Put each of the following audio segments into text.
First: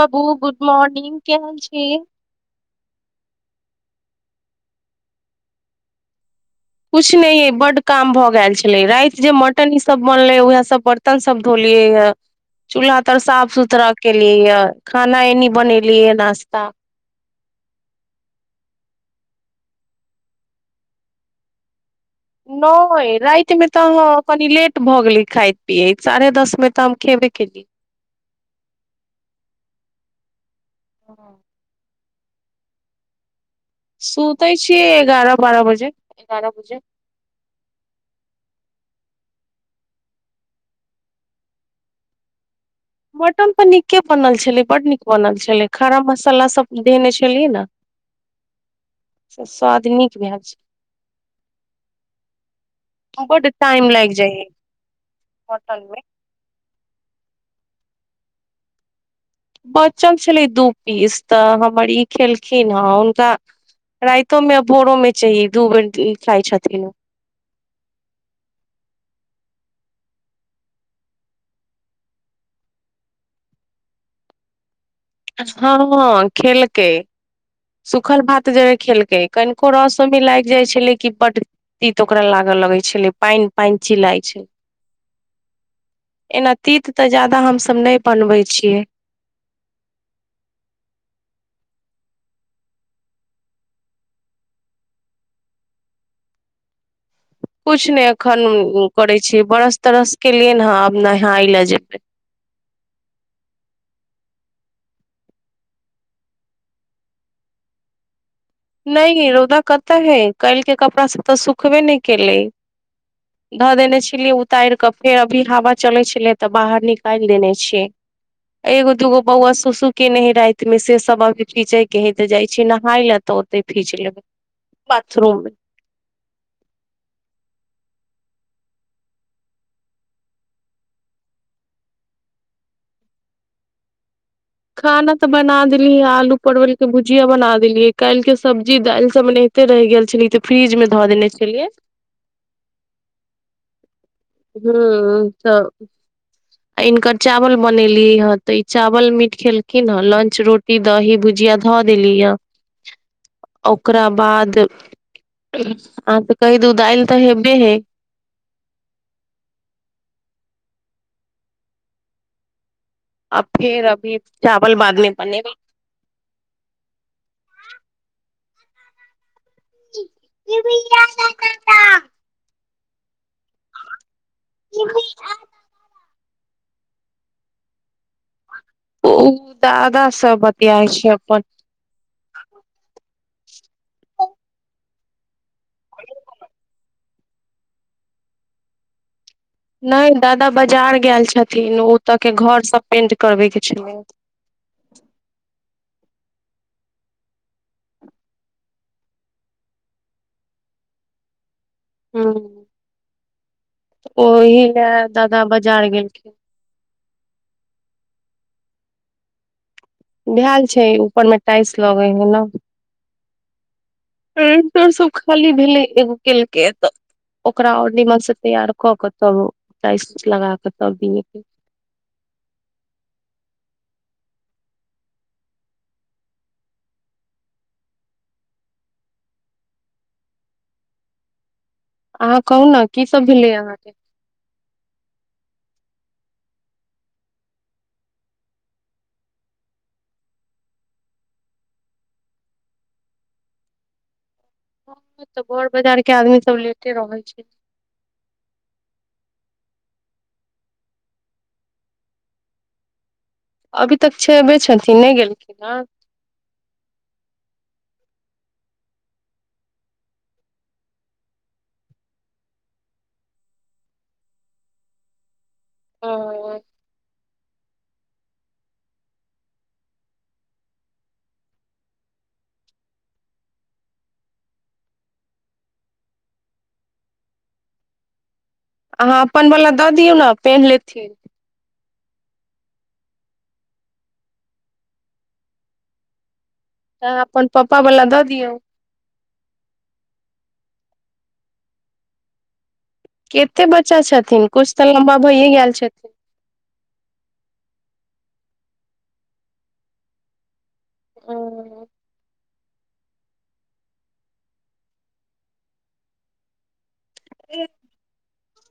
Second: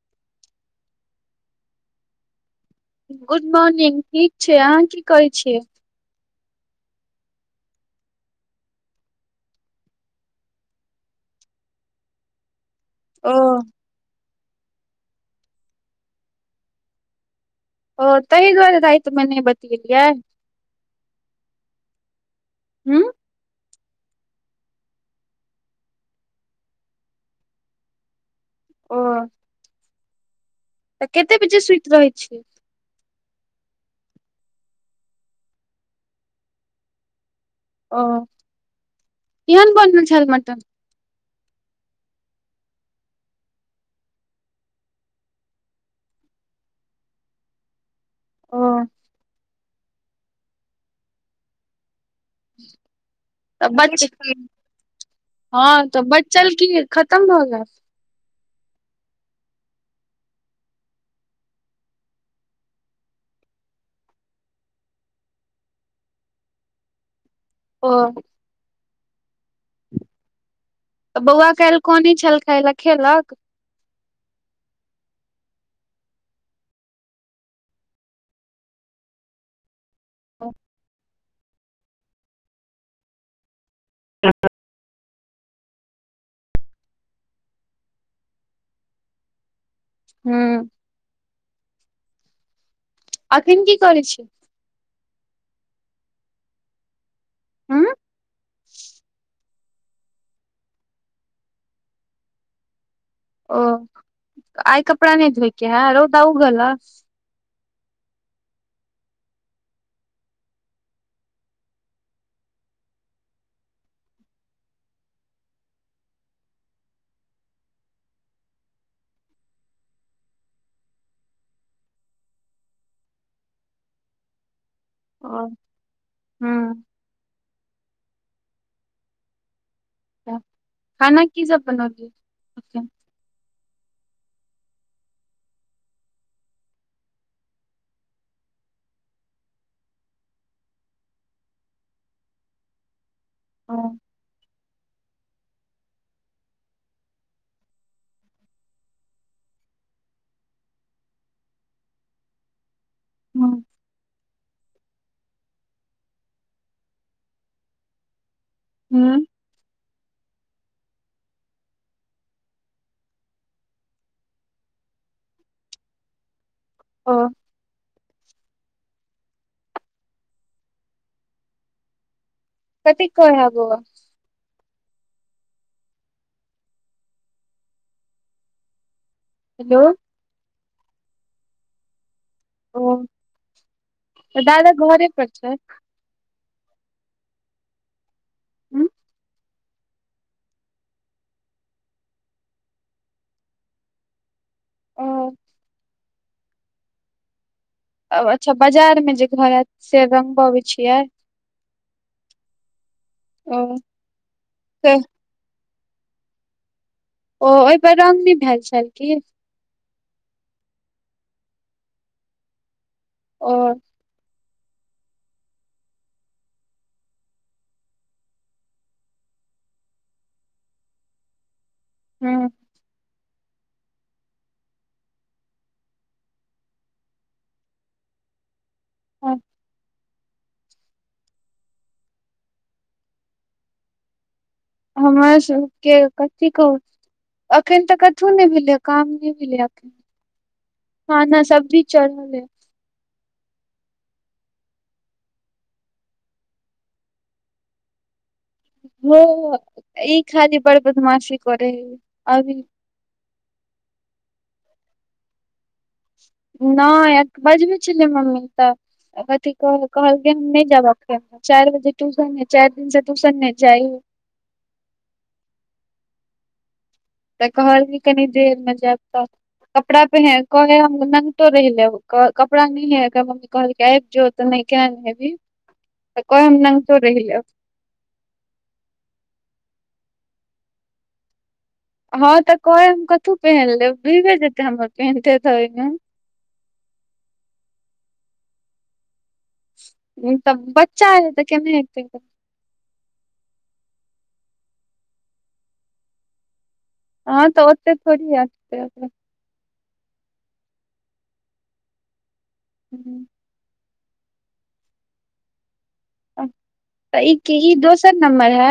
बबू good morning केहन छी गुड मॉर्निंग ठीक छै अहाँ की करय छियै कुछ नहि बड काम भऽ गेल छलै राति जे मटन ई सब बनले उएह सब पर तन सब धोलियै है चूल्हा तर ओ साफ सुथरा केलियै य खाना एनी बनेली य नाास्ता ओ ताहि दुआरे राति मे नहि बतियलियै न हूँ रतमे तऽ ह कनी लेट भऽ गेले खााय पिये साढ़े दस में तऽ हम खेबे केलियै ओ तऽ केतेक बजे स्वीट रहै छै सुतै छीिय एगारह बारह बजे एगारह बजे ओ यहन बनल छल मटन मटन तऽ नीके बनल छलै बड्ड नीक बनल छलै खराब मसालासभ देने छलियै ने ओ त साद नीक भए छै बड तऽ टाइम बच लागि जाइय होटल मे चल की खतम होगा बच्चन छलै दू पीस तऽ हमर ई खेलखिन हेँ हुनका राइतो में आ भोरो में चाही दू बेर इ खाय छथिन ओ बौआ काल्हि कोान छल खा ल खेलक हँ खेलकै सुखल भात जे खेलकै कनिको रस मे लागि जाइ छलै क बड तीत ओकरा लागऽ लगे छलै पानि पं ची लइ छैना तीत तऽ जाददा हमस नहि बनबै छियै हू एखन की कर छै कुछ हूँ ने एखन करे छी बरस तरस के लिए ने आब नहा ए ले जेबे ओ आइ कपड़ा नेदबै रौद उगल नहि रौदा कते है काल्हि के कपड़ा सब तऽ सुूखबे नहि केले धऽ देने छलियै उतार कऽ फेर अभी हवा चले छलै तऽ बाहर निकालि देने छियै एगो दगो बौआ सुसु केने हय राति में से सब अभी खीचे के हे ते जाय छै नहााय ले तऽ फीच लबै ओ हू खाना की सब बनलिय खाना तऽ बना देली आलू परवल के भुजिया बना देलीै काल्हि के सब्जी दालि सब बने ओते रहि गेल छलै ते फ्रिज मे धऽ देने छलियै ह हू त आ इनकर चावल बनेलियै हे तऽ ई चावल मिीट खेलखिन ह लंच रोटी दही भुजिया धऽ देली ह हूँ ओकरा बाद आ तऽ कहि द उ दइल तऽ हेबे है हूँ अ फेर अभी चावल बादमे बने ह भ कतेक क हब ओ हेलो दादा सब बतियाइ छै अपन ओ तऽ दादा घरे पर छै हँ नहि दादा बाजार गेल छथिन ओतऽ के घर सब पेंट करबे के छलै ओ अच्छा बाजार मे जे घर हयत से रंगबबैत छियै ह ओ ओहि ले तऽ दादा बाजार गेलखिन ओ ओहिपर रंग नहि भेल छल की भेल छै ऊपर मे टाइलस लगे है ने ओ रेंनटर सब खाली भेलै एगो केलकै तऽ ओकरा ओर नीमन से तैयार क के तब टाइ लगा के तब दि के हँ हँ अहाँ कहू ने की सब भेलै अहाँके हमर सबके कथी कहु अखन तऽ कथो नहि भेलै काम नय भेलै अखन खाना सब्जी भी चढ़ल है हँ तऽ बर बजार के आदमी सब लेटे रहल छै हो ई खाली बड़ बदमाशी करै हे अभी अभी तक छेबे छथिन नहि गेलखिन ह नहि बजबै छलै मम्मी तऽ अथि कहलखिन हम नहि जायब अखन चार बजे टयूशन य चार दिन से टयूशन नहि जाइ ओ तऽ कहल कनि देर मे जायब तऽ कपड़ा पे है कहै है हम नंगटो रहि लेब कपड़ा न है मम्मी कहल आबि जो तऽ नहि के नहि हेबी तऽ कह हम नगटो रहि लेब अहाँ अपन वला दऽ दियौ ने पेन्ह लेथिन हँ तऽ कहै हम कथहु पहिन लेब भये जेते हमर पेनते ओमे तऽ अपन पप्पा बला दऽ दियौ तब बच्चा है तऽ केने हेतै कते बच्चा छथिन कुछु तऽ लम्बा भइए गेल छथिन हँ तऽ ओते थोड़ी आ हँ हूं तऽ ई ई दोसर नम्बर हे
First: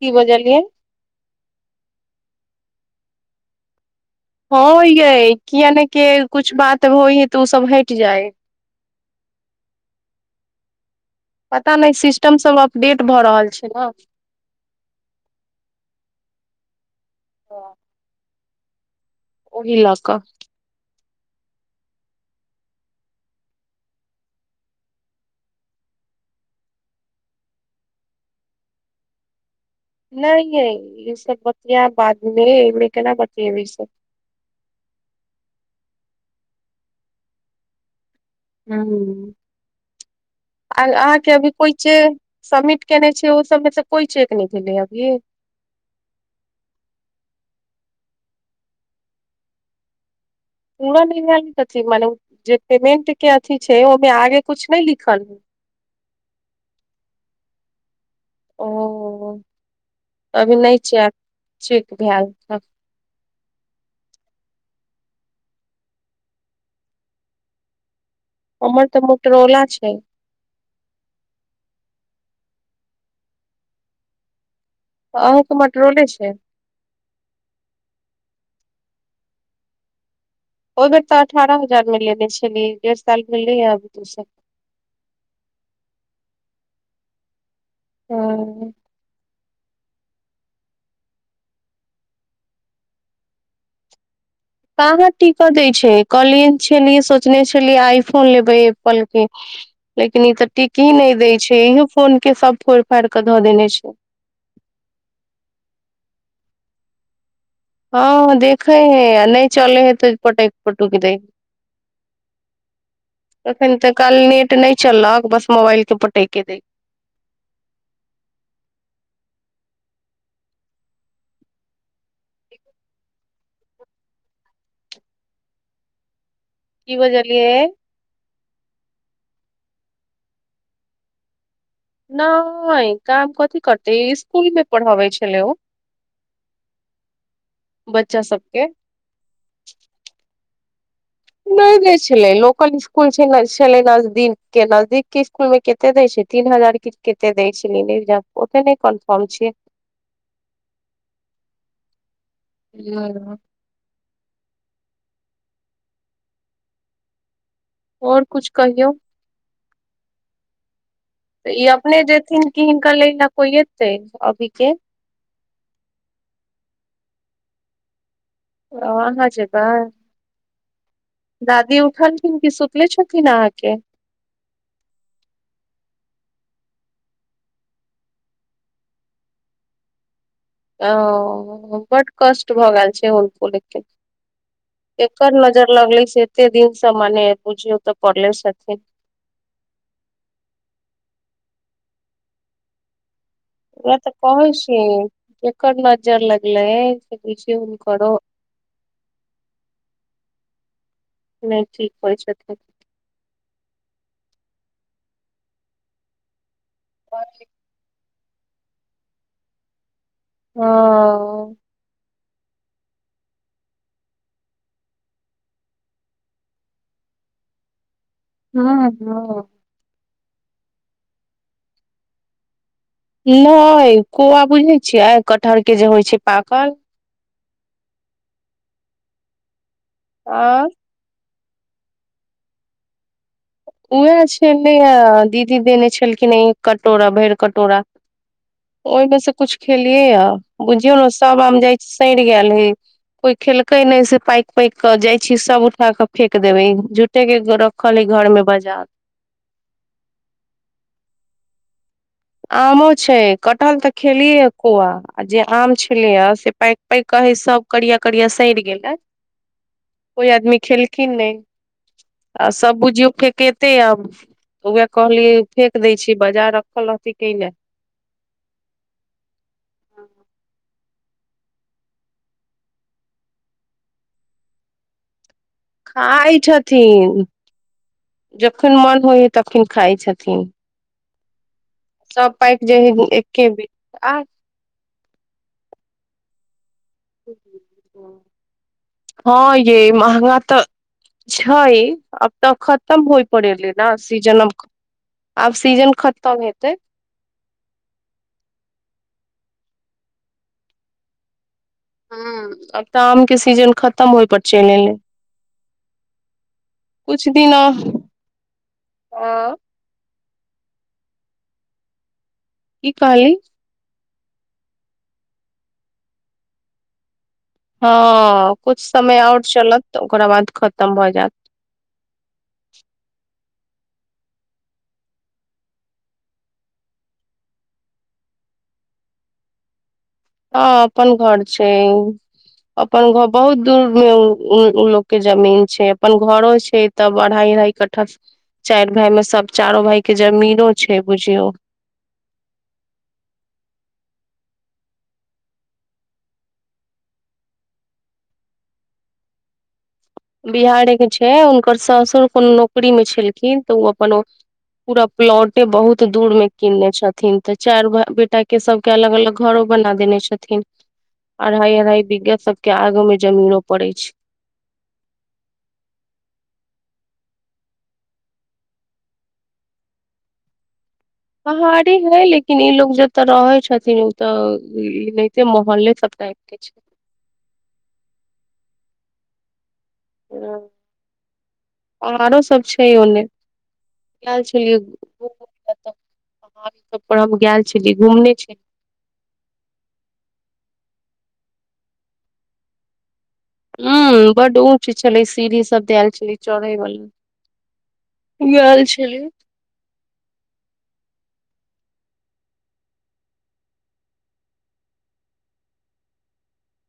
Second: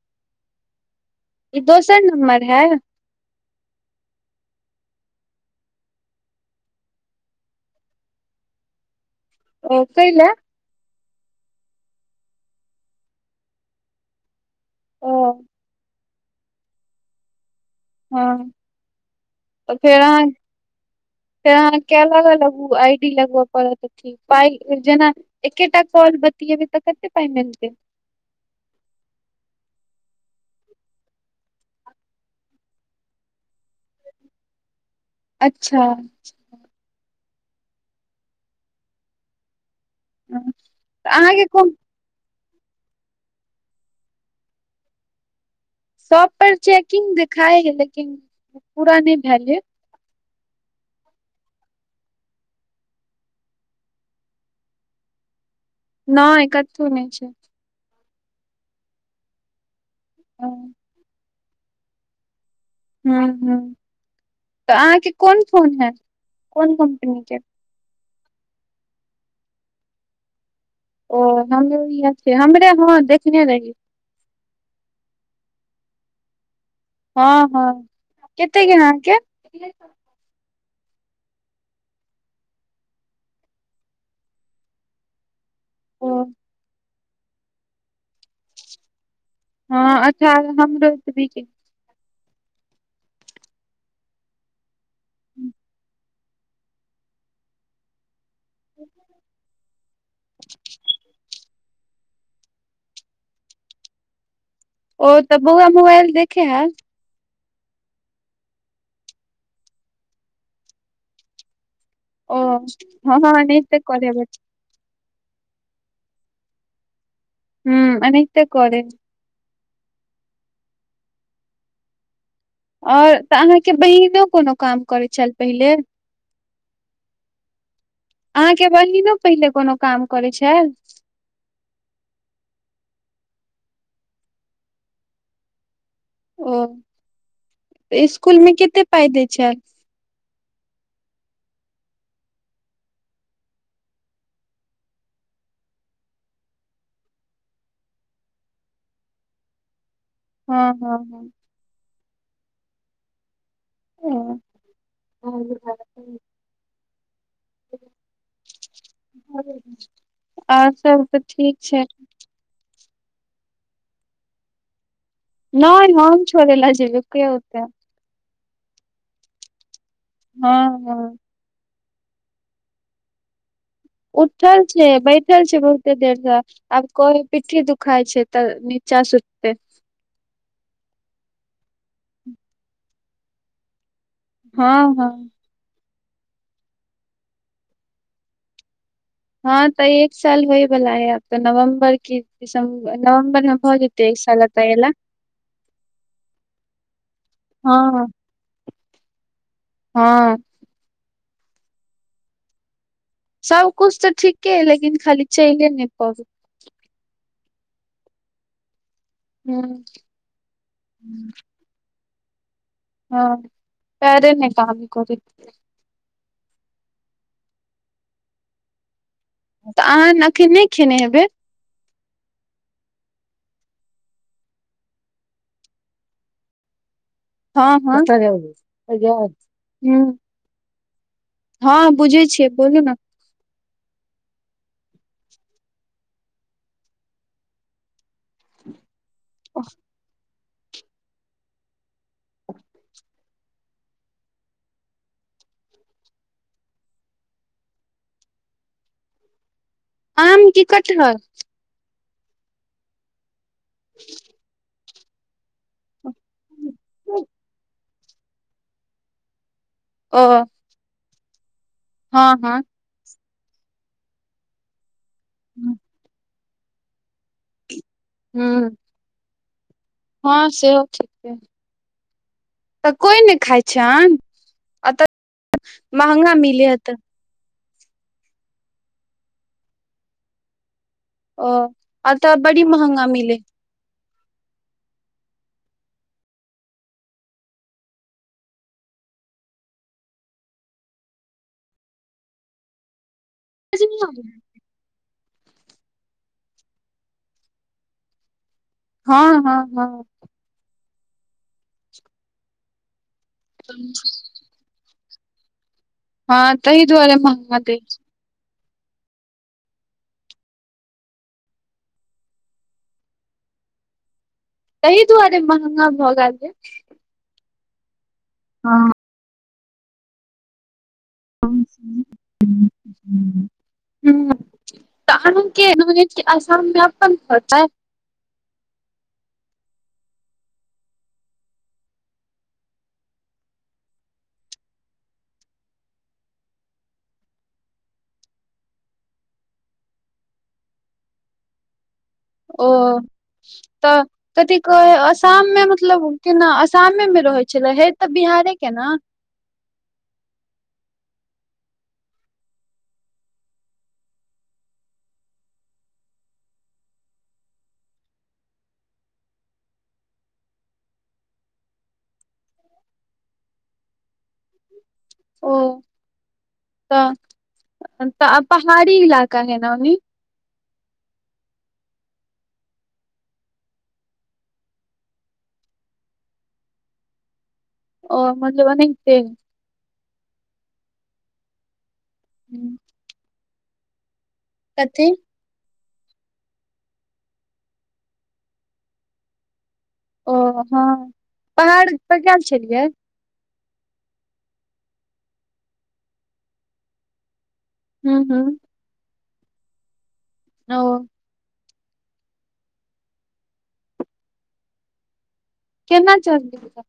की बजलियै ई दोसर नम्बर है हँ हो यै किया ने के कुछ बात होइ है तऽ ओ सब हयट जाय ओ कइले पता नहि सिस्टम सब अपडेट भऽ रहल छै ने ओ हँ तऽ ओहि लऽ फेर कऽ अहाँ फेर अहाँ के अलग अलग आई डी लगबऽ पड़त पाइ जेना एकेटा कॉल बतियेबै तऽ कते पाय मिलतै न य ई सब बतियब बादमे एने केना बतियेबै सब अच्छा ह आ अहाँके अभी कोइ छै सबमिट केने छै ओ सबमे से कोइ चेक नहि भेलै अभी सब पर चेकिंग देखाई है लेकिन पूरा नहि भेले पूरा नहिथ मने जे पेमेंट के अथी छै ओहिमे आगे कुछु नहि लिखल ह [inaudible] नहि कथू नै छै ओ अभी हूँ नहि च चेक भेल हुं हुं तऽ अहाँके कोन फोन है कोन कम्पनी के हमर तऽ मोटरोला छै ओ हमर इ हमरे हँ देखने रही अहूँके मटरोले छै हँ हँ कत कना अके ओ बेर तऽ अठारह हजार मे लेने छललए डेढ़ साल मिलल हैभ तूे ओ ह हँ अच्छा हमरो बाहार टिक दै छै कले छलियै सोचने छलियै आइ फोन लेबे एप्पल के लेकिन ई तऽ टिक ही नहि दय छै इहो फोन के सब फोड़ फाड़ कऽ धऽ देने छै ओ तऽ बौआ मोबइल देखे हे हँ देखै है नहि चल है तऽ पट पटूक दै ओ हँ हँ एखन एनैथे तऽ काल करब नेट नहि चलह बस मोबाइल के पटेयके दय हुँ ऐनाहिंते करै हय आओर तऽ अहाँके बहिनो कोनो काम करैत छल पहिले की बजलियै अहाँके बहिनो पहिले कोनो काम करै छल नहि काम कथी करते इसकुल मे पढ़बै छलै ओ ओ बच्चा इसकुल मे सबके कते पाइ दै छै नहि जे छलै लोकल इसकुल छलै नजदीक के नजदीक के इसकुल मे त दै छै तीन हजार क कत दै छै र ओत नहि कनफर्म छिय हँ हँ हँ ह [inaudible] ह आओर कुछु कहियौ आओर सब तऽ ठीक ई छै अपने जेथिन कि हिनका लै ल को एतै अभी के नहि हमम छोड़ ल जब क होतै ओ अहाँ जेबै हँ हँ दादी उठलखिन क सुतले छथिन अहाँके उठल छै बैठल छै बहुते देरसँ आब कोइ पिट्ठी दुखााय छै तऽ नीचा सुतते ओ बड कष्ट भऽ गेल छै होल फूलके हँ हँ एकर नजर लगली छै एते दिनसँ मने बुझियौ तऽ पड़ले छथिन हँ तऽ एक साल होय बला है आब तो नवम्बर क दिसम्बर नवम्बर मे भऽ इह जेतै तऽ एक साल कहै एतऽ छी एला एक नजर लगलै उन हँ कर हँ नहि ठीक होइ छै सबकुछु तऽ ठीके है लेकिन खाली चलिए नहि पाबैय ब [inaudible] हू हँ हू हँ हँ पैरे नहि काम करै हँ हँ तऽ अहाँ एखन नहि खेने हेबै नहि कौआ बुझने छियै कटहर के जे होइ छै पाकल हँ हँ आ हँ बुझै छियै बोलू ने उएह छलै दीदी देने छलखिन एक कटोरा भरि कटोरा ओहिमे से कुछ खेलियै हा बुझियौ ने सभ आम जाइ छी सड़ि गेल हे कोई खेलकै ने से पैक पैक के जाय छी सब उठा के फेेक देबे झूठे के रखल है घर में बजार आम की कटहर आमो छै कटहल तऽ खेलियए कौआ आ जे आम छलेया से पैक पैक कहे सब करिया करिया सड़ि गेलै ओ कोइ आदमी खेलखिन नहि हँ आ हँ सब बुझियौ फेकेते आब उएह कहलियै फेेक दै छी बजार रखल रहती कयलै हूंम्म हँ सेहो ठीक छै तऽ कोइ ने खाइ छनि। खाय छथिन जखन मन होइ हय तखिन खाय छथिन ओ सब एतऽ बड़ी पाकि जाइ महंगा हइ मिले एके बीर [unintelligible] आ [inaudible] हँ ये महंगा तऽ छै अब तऽ खत खतम होइ पड़ एलै ने सीजन आब सीजन खतम हेतै हँ हँ हँ हँ आब तऽ आम के सीजन खतम होय पर चलि एलै हँ तहि दुआरे महंगा दै छै अ की कहली तहि दुआरे महंगा भऽ गेल यै हँ कुछ समय आउर चलत त ओकरा बाद खतम भऽ जेत [inaudible] हूँ तऽ अनु के ननद के असाम मे अपन घर हय हँ अपन घर छै अपन घर बहुत दूर मे उ लोक के जमीन छै अपन घरो छै तब अढ़ाई अढ़ाई कट्ठा चारि भाई मे सब चारो भाई के जमीनो छै बुझियौ ओ तऽ कथी कहै आसाम मे मतलब केना असामे मे रहैत छलै हय तऽ बिहारे के ने बिहारे के छै हुनकर सासुर कोनो नौकरी मे छेलखिन तऽ ओ अपन पूरा प्लॉटे बहुत दूर मे किनने छथिन तऽ चारि भे बेटा के सब के अलग अलग घरो बना देने छथिन अढ़ाई अढ़ाई बिघा सब के आगु मे जमीनो परै छै ओ तऽ तऽ पहाड़ी इलाका है न ओनी पहाड़ी हय लेकिन ई लोग जत्त रहै छथिन ओतऽ मोहल्ले सबटा एके छै ओ मतलब एनाहिते पहाड़ो सब हम्म। छै ओने कथी [unintelligible] हम गेल छलियै घुमने छेलियै ओ हँ पहाड़ पर गेल छेलियै उंम्म बड्ड ऊंच छलै सीढ़ी सब दैल छलै चढ़ै वाला हूँ हूँ गैल छलियै ओ केना चढलियै